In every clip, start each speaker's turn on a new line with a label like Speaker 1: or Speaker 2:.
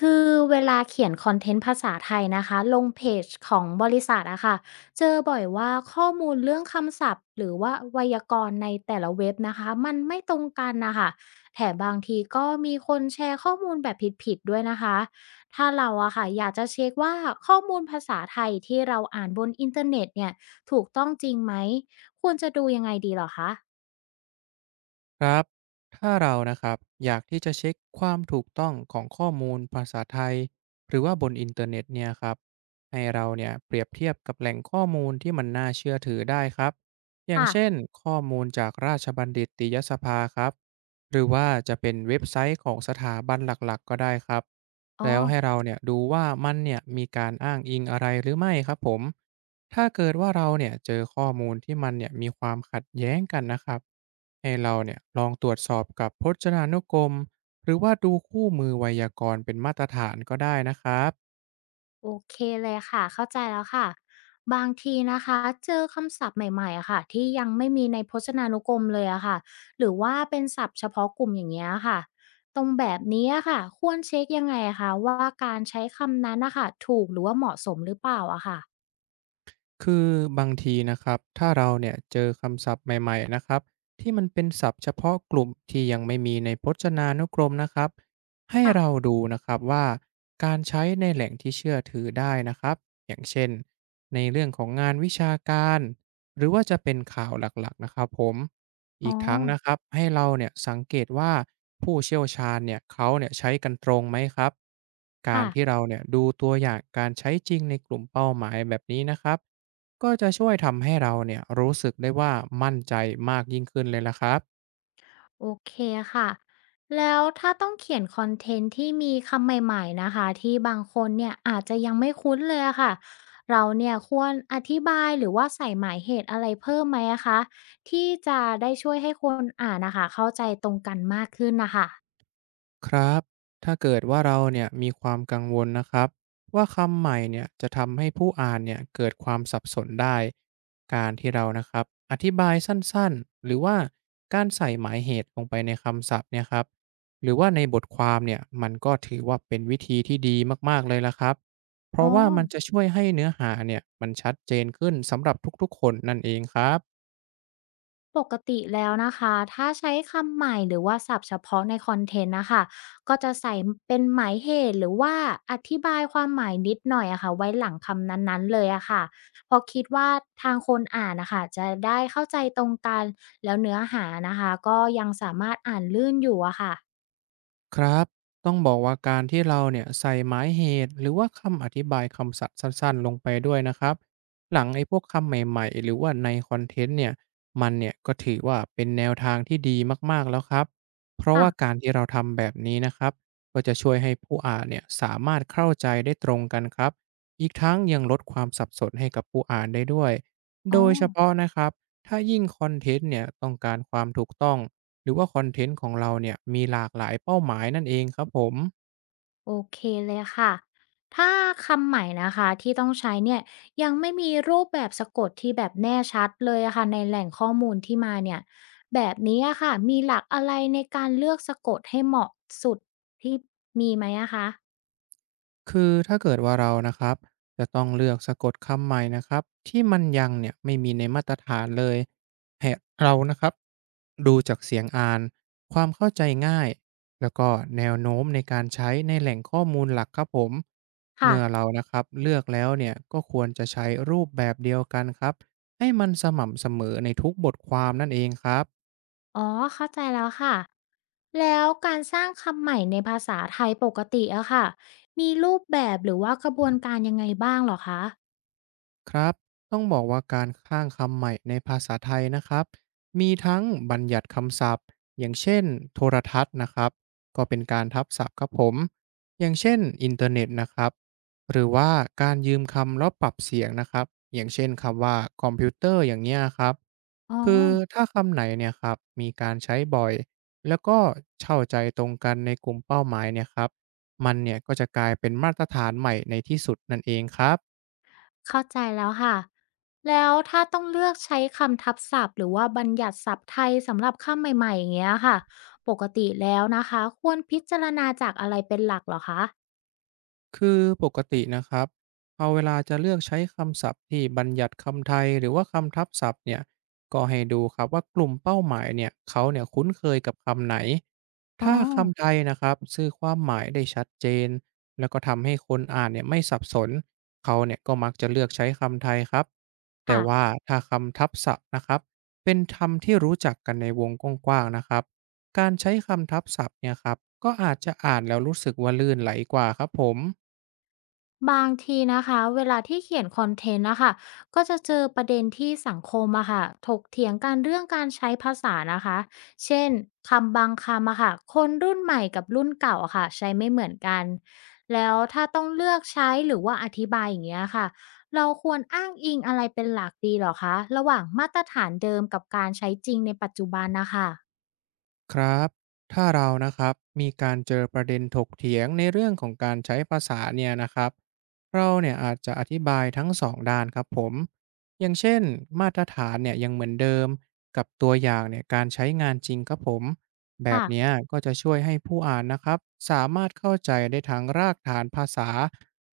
Speaker 1: คือเวลาเขียนคอนเทนต์ภาษาไทยนะคะลงเพจของบริษัทอะค่ะเจอบ่อยว่าข้อมูลเรื่องคำศัพท์หรือว่าไวยากรณ์ในแต่ละเว็บนะคะมันไม่ตรงกันนะคะแถมบางทีก็มีคนแชร์ข้อมูลแบบผิดๆด้วยนะคะถ้าเราอะค่ะอยากจะเช็คว่าข้อมูลภาษาไทยที่เราอ่านบนอินเทอร์เน็ตเนี่ยถูกต้องจริงไหมควรจะดูยังไงดีเหรอคะ
Speaker 2: ครับถ้าเรานะครับ อยากที่จะเช็คความถูกต้องของข้อมูลภาษาไทยหรือว่าบนอินเทอร์เน็ตเนี่ยครับให้เราเนี่ยเปรียบเทียบกับแหล่งข้อมูลที่มันน่าเชื่อถือได้ครับอย่าง
Speaker 1: อ่ะ
Speaker 2: เช่นข้อมูลจากราชบัณฑิตยสภาครับ หรือว่าจะเป็นเว็บไซต์ของสถาบันหลักๆก็ได้ครับ
Speaker 1: อ๋อ
Speaker 2: แล้วให้เราเนี่ยดูว่ามันเนี่ยมีการอ้างอิงอะไรหรือไม่ครับผม ถ้าเกิดว่าเราเนี่ยเจอข้อมูลที่มันเนี่ยมีความขัดแย้งกันนะครับให้เราเนี่ยลองตรวจสอบกับพจนานุกรมหรือว่าดูคู่มือไวยากรณ์เป็นมาตรฐานก็ได้นะครับ
Speaker 1: โอเคเลยค่ะ เข้าใจแล้วค่ะบางทีนะคะเจอคำศัพท์ใหม่ๆอะค่ะที่ยังไม่มีในพจนานุกรมเลยอะค่ะหรือว่าเป็นศัพท์เฉพาะกลุ่มอย่างเงี้ยค่ะตรงแบบนี้อะค่ะควรเช็คยังไงอะคะว่าการใช้คำนั้นนะคะถูกหรือว่าเหมาะสมหรือเปล่าอะค่ะ
Speaker 2: คือบางทีนะครับถ้าเราเนี่ยเจอคำศัพท์ใหม่ๆนะครับที่มันเป็นศัพท์เฉพาะกลุ่มที่ยังไม่มีในพจนานุกรมนะครับให้เรา
Speaker 1: ค่ะ
Speaker 2: ดูนะครับว่าการใช้ในแหล่งที่เชื่อถือได้นะครับอย่างเช่นในเรื่องของงานวิชาการหรือว่าจะเป็นข่าวหลักๆนะครับผม
Speaker 1: อ๋
Speaker 2: อี
Speaker 1: อ
Speaker 2: กทั้งนะครับให้เราเนี่ยสังเกตว่าผู้เชี่ยวชาญเนี่ยเขาเนี่ยใช้กันตรงไหมครับการ
Speaker 1: ค่ะ
Speaker 2: ที่เราเนี่ยดูตัวอย่างการใช้จริงในกลุ่มเป้าหมายแบบนี้นะครับ ก็จะช่วยทำให้เราเนี่ยรู้สึกได้ว่ามั่นใจมากยิ่งขึ้นเลยล่ะครับ
Speaker 1: โอเคค่ะ แล้วถ้าต้องเขียนคอนเทนต์ที่มีคำใหม่ๆนะคะ ที่บางคนเนี่ยอาจจะยังไม่คุ้นเลยอะค่ะเราเนี่ยควรอธิบายหรือว่าใส่หมายเหตุอะไรเพิ่มไหมอะคะที่จะได้ช่วยให้คนอ่านนะคะเข้าใจตรงกันมากขึ้นนะคะ
Speaker 2: ครับถ้าเกิดว่าเราเนี่ยมีความกังวลนะครับว่าคำใหม่เนี่ยจะทำให้ผู้อ่านเนี่ยเกิดความสับสนได้การที่เรานะครับอธิบายสั้นๆหรือว่าการใส่หมายเหตุลงไปในคำศัพท์เนี่ยครับหรือว่าในบทความเนี่ยมันก็ถือว่าเป็นวิธีที่ดีมากๆเลยล่ะครับเพ
Speaker 1: อ๋อ
Speaker 2: ราะว่ามันจะช่วยให้เนื้อหาเนี่ยมันชัดเจนขึ้นสำหรับทุกๆคนนั่นเองครับ
Speaker 1: ปกติแล้วนะคะถ้าใช้คำใหม่หรือว่าศัพท์เฉพาะในคอนเทนต์นะคะก็จะใส่เป็นหมายเหตุหรือว่าอธิบายความหมายนิดหน่อยอะค่ะไว้หลังคำนั้นๆเลยอะค่ะเพราะคิดว่าทางคนอ่านนะคะจะได้เข้าใจตรงกันแล้วเนื้อหานะคะก็ยังสามารถอ่านลื่นอยู่อะค่ะ
Speaker 2: ครับต้องบอกว่าการที่เราเนี่ยใส่หมายเหตุหรือว่าคำอธิบายคำศัพท์สั้นๆลงไปด้วยนะครับหลังไอ้พวกคำใหม่ๆหรือว่าในคอนเทนต์เนี่ยมันเนี่ยก็ถือว่าเป็นแนวทางที่ดีมากๆแล้วครับเพราะ
Speaker 1: ค่ะ
Speaker 2: ว่าการที่เราทำแบบนี้นะครับก็จะช่วยให้ผู้อ่านเนี่ยสามารถเข้าใจได้ตรงกันครับอีกทั้งยังลดความสับสนให้กับผู้อ่านได้ด้วย
Speaker 1: อ๋
Speaker 2: โด
Speaker 1: อ
Speaker 2: ยเฉพาะนะครับถ้ายิ่งคอนเทนต์เนี่ยต้องการความถูกต้อง หรือว่าคอนเทนต์ของเราเนี่ยมีหลากหลายเป้าหมายนั่นเองครับผม
Speaker 1: โอเคเลยค่ะถ้าคำใหม่นะคะที่ต้องใช้เนี่ยยังไม่มีรูปแบบสะกดที่แบบแน่ชัดเลยอะค่ะในแหล่งข้อมูลที่มาเนี่ยแบบนี้อะค่ะมีหลักอะไรในการเลือกสะกดให้เหมาะสุดที่มีไหมอะคะ
Speaker 2: คือถ้าเกิดว่าเรานะครับจะต้องเลือกสะกดคำใหม่นะครับที่มันยังเนี่ยไม่มีในมาตรฐานเลยให้เรานะครับดูจากเสียงอ่านความเข้าใจง่ายแล้วก็แนวโน้มในการใช้ในแหล่งข้อมูลหลักครับผม
Speaker 1: ค่ะ
Speaker 2: เมื่อเรานะครับเลือกแล้วเนี่ยก็ควรจะใช้รูปแบบเดียวกันครับให้มันสม่ำเสมอในทุกบทความนั่นเองครับ
Speaker 1: อ๋อเข้าใจแล้วค่ะแล้วการสร้างคำใหม่ในภาษาไทยปกติอะค่ะมีรูปแบบหรือว่ากระบวนการยังไงบ้างเหรอคะ
Speaker 2: ครับต้องบอกว่าการข้างคำใหม่ในภาษาไทยนะครับ มีทั้งบัญญัติคำศัพท์อย่างเช่นโทรทัศน์นะครับ ก็เป็นการทับศัพท์ครับผม อย่างเช่นอินเทอร์เน็ตนะครับ หรือว่าการยืมคำแล้วปรับเสียงนะครับ อย่างเช่นคำว่าคอมพิวเตอร์อย่างเนี้ยครับ
Speaker 1: อ๋อ
Speaker 2: คือถ้าคำไหนเนี่ยครับมีการใช้บ่อยแล้วก็เช่าใจตรงกันในกลุ่มเป้าหมายเนี่ยครับมันเนี่ยก็จะกลายเป็นมาตรฐานใหม่ในที่สุดนั่นเองครับ
Speaker 1: เข้าใจแล้วค่ะ แล้วถ้าต้องเลือกใช้คำทับศัพท์หรือว่าบัญญัติศัพท์ไทยสำหรับคำใหม่ๆอย่างเงี้ยค่ะ ปกติแล้วนะคะควรพิจารณาจากอะไรเป็นหลักเหรอคะ
Speaker 2: คือปกตินะครับพอเวลาจะเลือกใช้คำศัพท์ที่บัญญัติคำไทยหรือว่าคำทับศัพท์เนี่ยก็ให้ดูครับว่ากลุ่มเป้าหมายเนี่ยเขาเนี่ยคุ้นเคยกับคำไหน
Speaker 1: อ๋อ
Speaker 2: ถ้าคำไทยนะครับซื่อความหมายได้ชัดเจนแล้วก็ทำให้คนอ่านเนี่ยไม่สับสนเขาเนี่ยก็มักจะเลือกใช้คำไทยครับแต่
Speaker 1: ค่ะ
Speaker 2: ว่าถ้าคำทับศัพท์นะครับเป็นคำที่รู้จักกันในวงกว้างๆนะครับการใช้คำทับศัพท์เนี่ยครับก็อาจจะอ่านแล้วรู้สึกว่าลื่นไหลกว่าครับผม
Speaker 1: บางทีนะคะเวลาที่เขียนคอนเทนต์นะคะก็จะเจอประเด็นที่สังคมอะค่ะถกเถียงกันเรื่องการใช้ภาษานะคะเช่นคำบางคำอะค่ะคนรุ่นใหม่กับรุ่นเก่าอะค่ะใช้ไม่เหมือนกันแล้วถ้าต้องเลือกใช้หรือว่าอธิบายอย่างเงี้ยค่ะเราควรอ้างอิงอะไรเป็นหลักดีเหรอคะระหว่างมาตรฐานเดิมกับการใช้จริงในปัจจุบันนะคะ
Speaker 2: ครับ ถ้าเรานะครับมีการเจอประเด็นถกเถียงในเรื่องของการใช้ภาษาเนี่ยนะครับเราเนี่ยอาจจะอธิบายทั้งสองด้านครับผม อย่างเช่น มาตรฐานเนี่ยยังเหมือนเดิมกับตัวอย่างเนี่ยการใช้งานจริงครับผมแบบ
Speaker 1: ค่ะ
Speaker 2: เนี้ยก็จะช่วยให้ผู้อ่านนะครับสามารถเข้าใจได้ทั้งรากฐานภาษา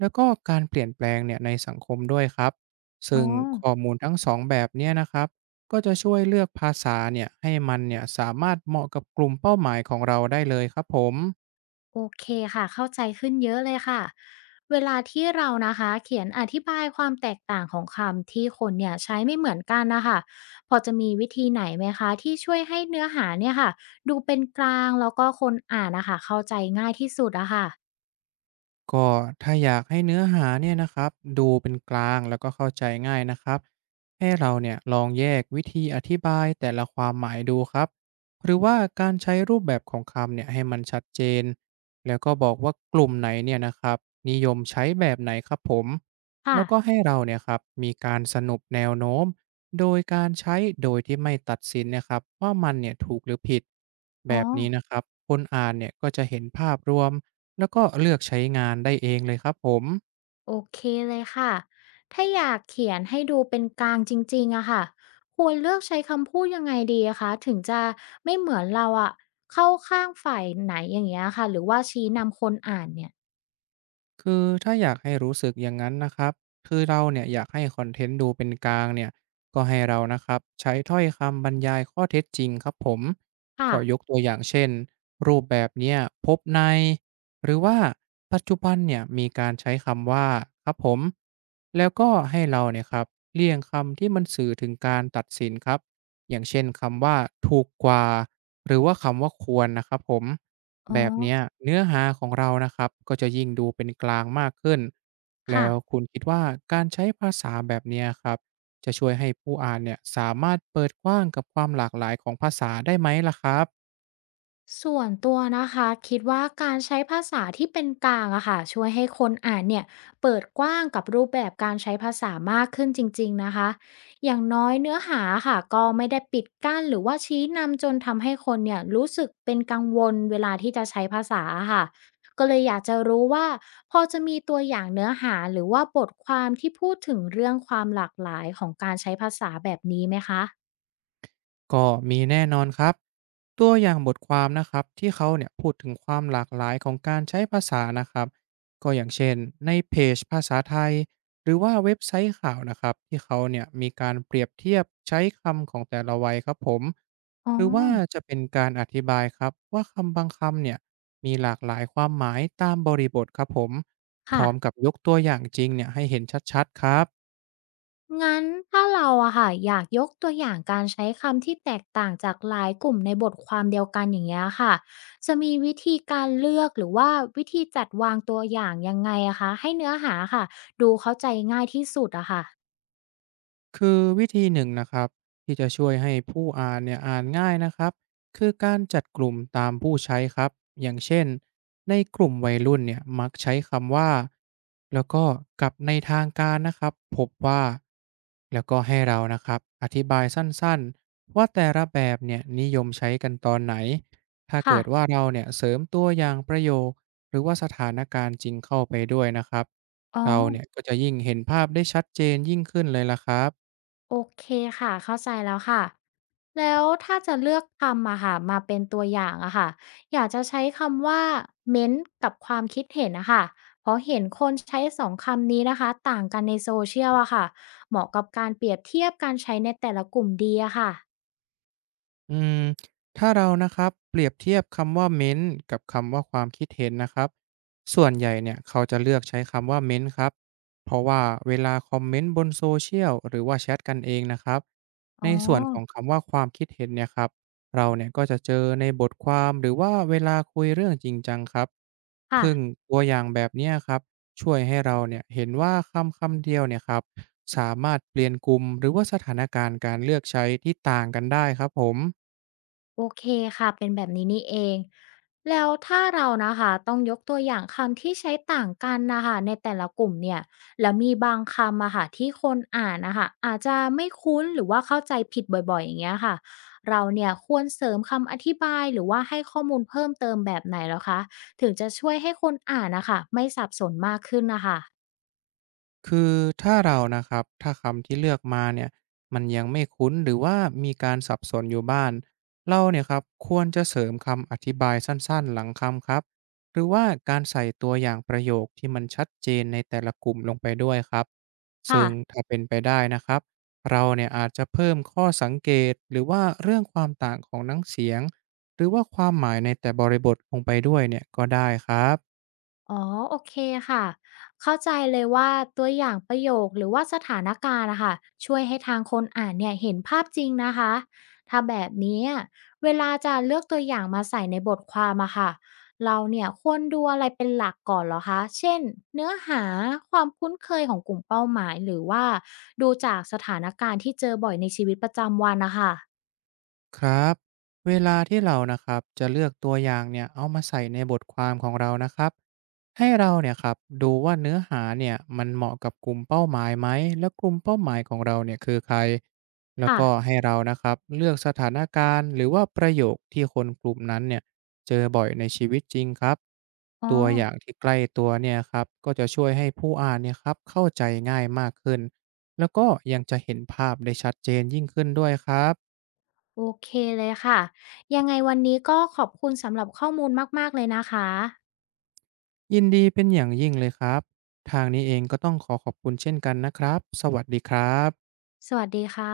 Speaker 2: แล้วก็การเปลี่ยนแปลงเนี่ยในสังคมด้วยครับ
Speaker 1: อ๋อ
Speaker 2: ซึ่งข้อมูลทั้งสองแบบเนี้ยนะครับ ก็จะช่วยเลือกภาษาเนี่ยให้มันเนี่ยสามารถเหมาะกับกลุ่มเป้าหมายของเราได้เลยครับผม
Speaker 1: โอเคค่ะเข้าใจขึ้นเยอะเลยค่ะเวลาที่เรานะคะเขียนอธิบายความแตกต่างของคำที่คนเนี่ยใช้ไม่เหมือนกันนะคะพอจะมีวิธีไหนไหมคะที่ช่วยให้เนื้อหาเนี่ยค่ะดูเป็นกลางแล้วก็คนอ่านนะคะเข้าใจง่ายที่สุดอะค่ะ
Speaker 2: ก็ถ้าอยากให้เนื้อหาเนี่ยนะครับดูเป็นกลางแล้วก็เข้าใจง่ายนะครับให้เราเนี่ยลองแยกวิธีอธิบายแต่ละความหมายดูครับหรือว่าการใช้รูปแบบของคำเนี่ยให้มันชัดเจนแล้วก็บอกว่ากลุ่มไหนเนี่ยนะครับนิยมใช้แบบไหนครับผม
Speaker 1: ค่ะ
Speaker 2: แล้วก็ให้เราเนี่ยครับมีการสนุปแนวโน้มโดยการใช้โดยที่ไม่ตัดสินนะครับว่ามันเนี่ยถูกหรือผิดแบ
Speaker 1: อ๋อ
Speaker 2: บนี้นะครับคนอ่านเนี่ยก็จะเห็นภาพรวม แล้วก็เลือกใช้งานได้เองเลยครับผม
Speaker 1: โอเคเลยค่ะ ถ้าอยากเขียนให้ดูเป็นกลางจริงๆอะค่ะ ควรเลือกใช้คำพูดยังไงดีอะคะ ถึงจะไม่เหมือนเราอะเข้าข้างฝ่ายไหนอย่างเงี้ยค่ะหรือว่าชี้นำคนอ่านเนี่ย
Speaker 2: คือถ้าอยากให้รู้สึกอย่างนั้นนะครับคือเราเนี่ยอยากให้คอนเทนต์ดูเป็นกลางเนี่ยก็ให้เรานะครับใช้ถ้อยคำบรรยายข้อเท็จจริงครับผม
Speaker 1: ค่ะ
Speaker 2: ก็ยกตัวอย่างเช่นรูปแบบเนี้ยพบในหรือว่าปัจจุบันเนี่ยมีการใช้คำว่าครับผมแล้วก็ให้เราเนี่ยครับเลี่ยงคำที่มันสื่อถึงการตัดสินครับอย่างเช่นคำว่าถูกกว่าหรือว่าคำว่าควรนะครับผม
Speaker 1: อ๋อ
Speaker 2: แบบเนี้ยเนื้อหาของเรานะครับก็จะยิ่งดูเป็นกลางมากขึ้นแล้ว
Speaker 1: ค่ะ
Speaker 2: คุณคิดว่าการใช้ภาษาแบบเนี้ยครับจะช่วยให้ผู้อ่านเนี่ยสามารถเปิดกว้างกับความหลากหลายของภาษาได้ไหมล่ะครับ
Speaker 1: ส่วนตัวนะคะคิดว่าการใช้ภาษาที่เป็นกลางอะค่ะช่วยให้คนอ่านเนี่ยเปิดกว้างกับรูปแบบการใช้ภาษามากขึ้นจริงๆนะคะอย่างน้อยเนื้อหาค่ะก็ไม่ได้ปิดกั้นหรือว่าชี้นำจนทำให้คนเนี่ยรู้สึกเป็นกังวลเวลาที่จะใช้ภาษาค่ะก็เลยอยากจะรู้ว่าพอจะมีตัวอย่างเนื้อหาหรือว่าบทความที่พูดถึงเรื่องความหลากหลายของการใช้ภาษาแบบนี้ไหมคะ
Speaker 2: ก็มีแน่นอนครับตัวอย่างบทความนะครับที่เขาเนี่ยพูดถึงความหลากหลายของการใช้ภาษานะครับก็อย่างเช่นในเพจภาษาไทยหรือว่าเว็บไซต์ข่าวนะครับที่เขาเนี่ยมีการเปรียบเทียบใช้คำของแต่ละวัยครับผม
Speaker 1: อ๋อ
Speaker 2: หรือว่าจะเป็นการอธิบายครับว่าคำบางคำเนี่ยมีหลากหลายความหมายตามบริบทครับผมพ
Speaker 1: ค่ะ
Speaker 2: ร้อมกับยกตัวอย่างจริงเนี่ยให้เห็นชัดๆครับ
Speaker 1: งั้นถ้าเราอะค่ะอยากยกตัวอย่างการใช้คำที่แตกต่างจากหลายกลุ่มในบทความเดียวกันอย่างเงี้ยค่ะจะมีวิธีการเลือกหรือว่าวิธีจัดวางตัวอย่างยังไงอะคะให้เนื้อหาค่ะดูเข้าใจง่ายที่สุดอะค่ะ
Speaker 2: คือวิธีหนึ่งนะครับที่จะช่วยให้ผู้อ่านเนี่ยอ่านง่ายนะครับคือการจัดกลุ่มตามผู้ใช้ครับอย่างเช่นในกลุ่มวัยรุ่นเนี่ยมักใช้คำว่าแล้วก็กับในทางการนะครับพบว่าแล้วก็ให้เรานะครับอธิบายสั้นๆว่าแต่ละแบบเนี่ยนิยมใช้กันตอนไหนถ้า
Speaker 1: ค่ะ
Speaker 2: เกิดว่าเราเนี่ยเสริมตัวอย่างประโยคหรือว่าสถานการณ์จริงเข้าไปด้วยนะครับ
Speaker 1: อ๋อ
Speaker 2: เราเนี่ยก็จะยิ่งเห็นภาพได้ชัดเจนยิ่งขึ้นเลยล่ะครับ
Speaker 1: โอเคค่ะ เข้าใจแล้วค่ะ แล้วถ้าจะเลือกคำอะค่ะมาเป็นตัวอย่างอะค่ะ อยากจะใช้คำว่าเม้นต์กับความคิดเห็นนะคะเพราะเห็นคนใช้สองคำนี้นะคะต่างกันในโซเชียลอะค่ะ เหมาะกับการเปรียบเทียบการใช้ในแต่ละกลุ่มดีอะค่ะ
Speaker 2: อืมถ้าเรานะครับเปรียบเทียบคำว่าเม้นต์กับคำว่าความคิดเห็นนะครับส่วนใหญ่เนี่ยเขาจะเลือกใช้คำว่าเม้นต์ครับเพราะว่าเวลาคอมเมนต์บนโซเชียลหรือว่าแชทกันเองนะครับ
Speaker 1: อ๋
Speaker 2: ใน
Speaker 1: อ
Speaker 2: ส่วนของคำว่าความคิดเห็นเนี่ยครับเราเนี่ยก็จะเจอในบทความหรือว่าเวลาคุยเรื่องจริงจังครับ
Speaker 1: ค่ะ
Speaker 2: ซึ่งตัวอย่างแบบเนี้ยครับช่วยให้เราเนี่ยเห็นว่าคำคำเดียวเนี่ยครับสามารถเปลี่ยนกลุ่มหรือว่าสถานการณ์การเลือกใช้ที่ต่างกันได้ครับผม
Speaker 1: โอเคค่ะเป็นแบบนี้นี่เองแล้วถ้าเรานะคะต้องยกตัวอย่างคำที่ใช้ต่างกันนะคะในแต่ละกลุ่มเนี่ยแล้วมีบางคำอะค่ะที่คนอ่านนะคะอาจจะไม่คุ้นหรือว่าเข้าใจผิดบ่อยๆอย่างเงี้ยค่ะเราเนี่ยควรเสริมคำอธิบายหรือว่าให้ข้อมูลเพิ่มเติมแบบไหนแล้วคะถึงจะช่วยให้คนอ่านนะคะไม่สับสนมากขึ้นนะคะ
Speaker 2: คือถ้าเรานะครับถ้าคำที่เลือกมาเนี่ยมันยังไม่คุ้นหรือว่ามีการสับสนอยู่บ้านเราเนี่ยครับควรจะเสริมคำอธิบายสั้นๆหลังคำครับหรือว่าการใส่ตัวอย่างประโยคที่มันชัดเจนในแต่ละกลุ่มลงไปด้วยครับ
Speaker 1: ค่ะ
Speaker 2: ซึ่งถ้าเป็นไปได้นะครับเราเนี่ยอาจจะเพิ่มข้อสังเกตหรือว่าเรื่องความต่างของน้ำเสียงหรือว่าความหมายในแต่บริบทลงไปด้วยเนี่ยก็ได้ครับ
Speaker 1: อ๋อโอเคค่ะเข้าใจเลยว่าตัวอย่างประโยคหรือว่าสถานการณ์นะคะช่วยให้ทางคนอ่านเนี่ยเห็นภาพจริงนะคะถ้าแบบนี้อะเวลาจะเลือกตัวอย่างมาใส่ในบทความอะค่ะเราเนี่ยควรดูอะไรเป็นหลักก่อนเหรอคะเช่นเนื้อหาความคุ้นเคยของกลุ่มเป้าหมายหรือว่าดูจากสถานการณ์ที่เจอบ่อยในชีวิตประจำวันนะคะ
Speaker 2: ครับเวลาที่เรานะครับจะเลือกตัวอย่างเนี่ยเอามาใส่ในบทความของเรานะครับให้เราเนี่ยครับดูว่าเนื้อหาเนี่ยมันเหมาะกับกลุ่มเป้าหมายไหมและกลุ่มเป้าหมายของเราเนี่ยคือใครแล้วก็
Speaker 1: ค่ะ
Speaker 2: ให้เรานะครับเลือกสถานการณ์หรือว่าประโยคที่คนกลุ่มนั้นเนี่ยเจอบ่อยในชีวิตจริงครับ
Speaker 1: อ๋อ
Speaker 2: ตัวอย่างที่ใกล้ตัวเนี่ยครับก็จะช่วยให้ผู้อ่านเนี่ยครับเข้าใจง่ายมากขึ้นแล้วก็ยังจะเห็นภาพได้ชัดเจนยิ่งขึ้นด้วยครับ
Speaker 1: โอเคเลยค่ะยังไงวันนี้ก็ขอบคุณสำหรับข้อมูลมากๆเลยนะคะ
Speaker 2: ยินดีเป็นอย่างยิ่งเลยครับทางนี้เองก็ต้องขอขอบคุณเช่นกันนะครับสวัสดีครับ
Speaker 1: สวัสดีค่ะ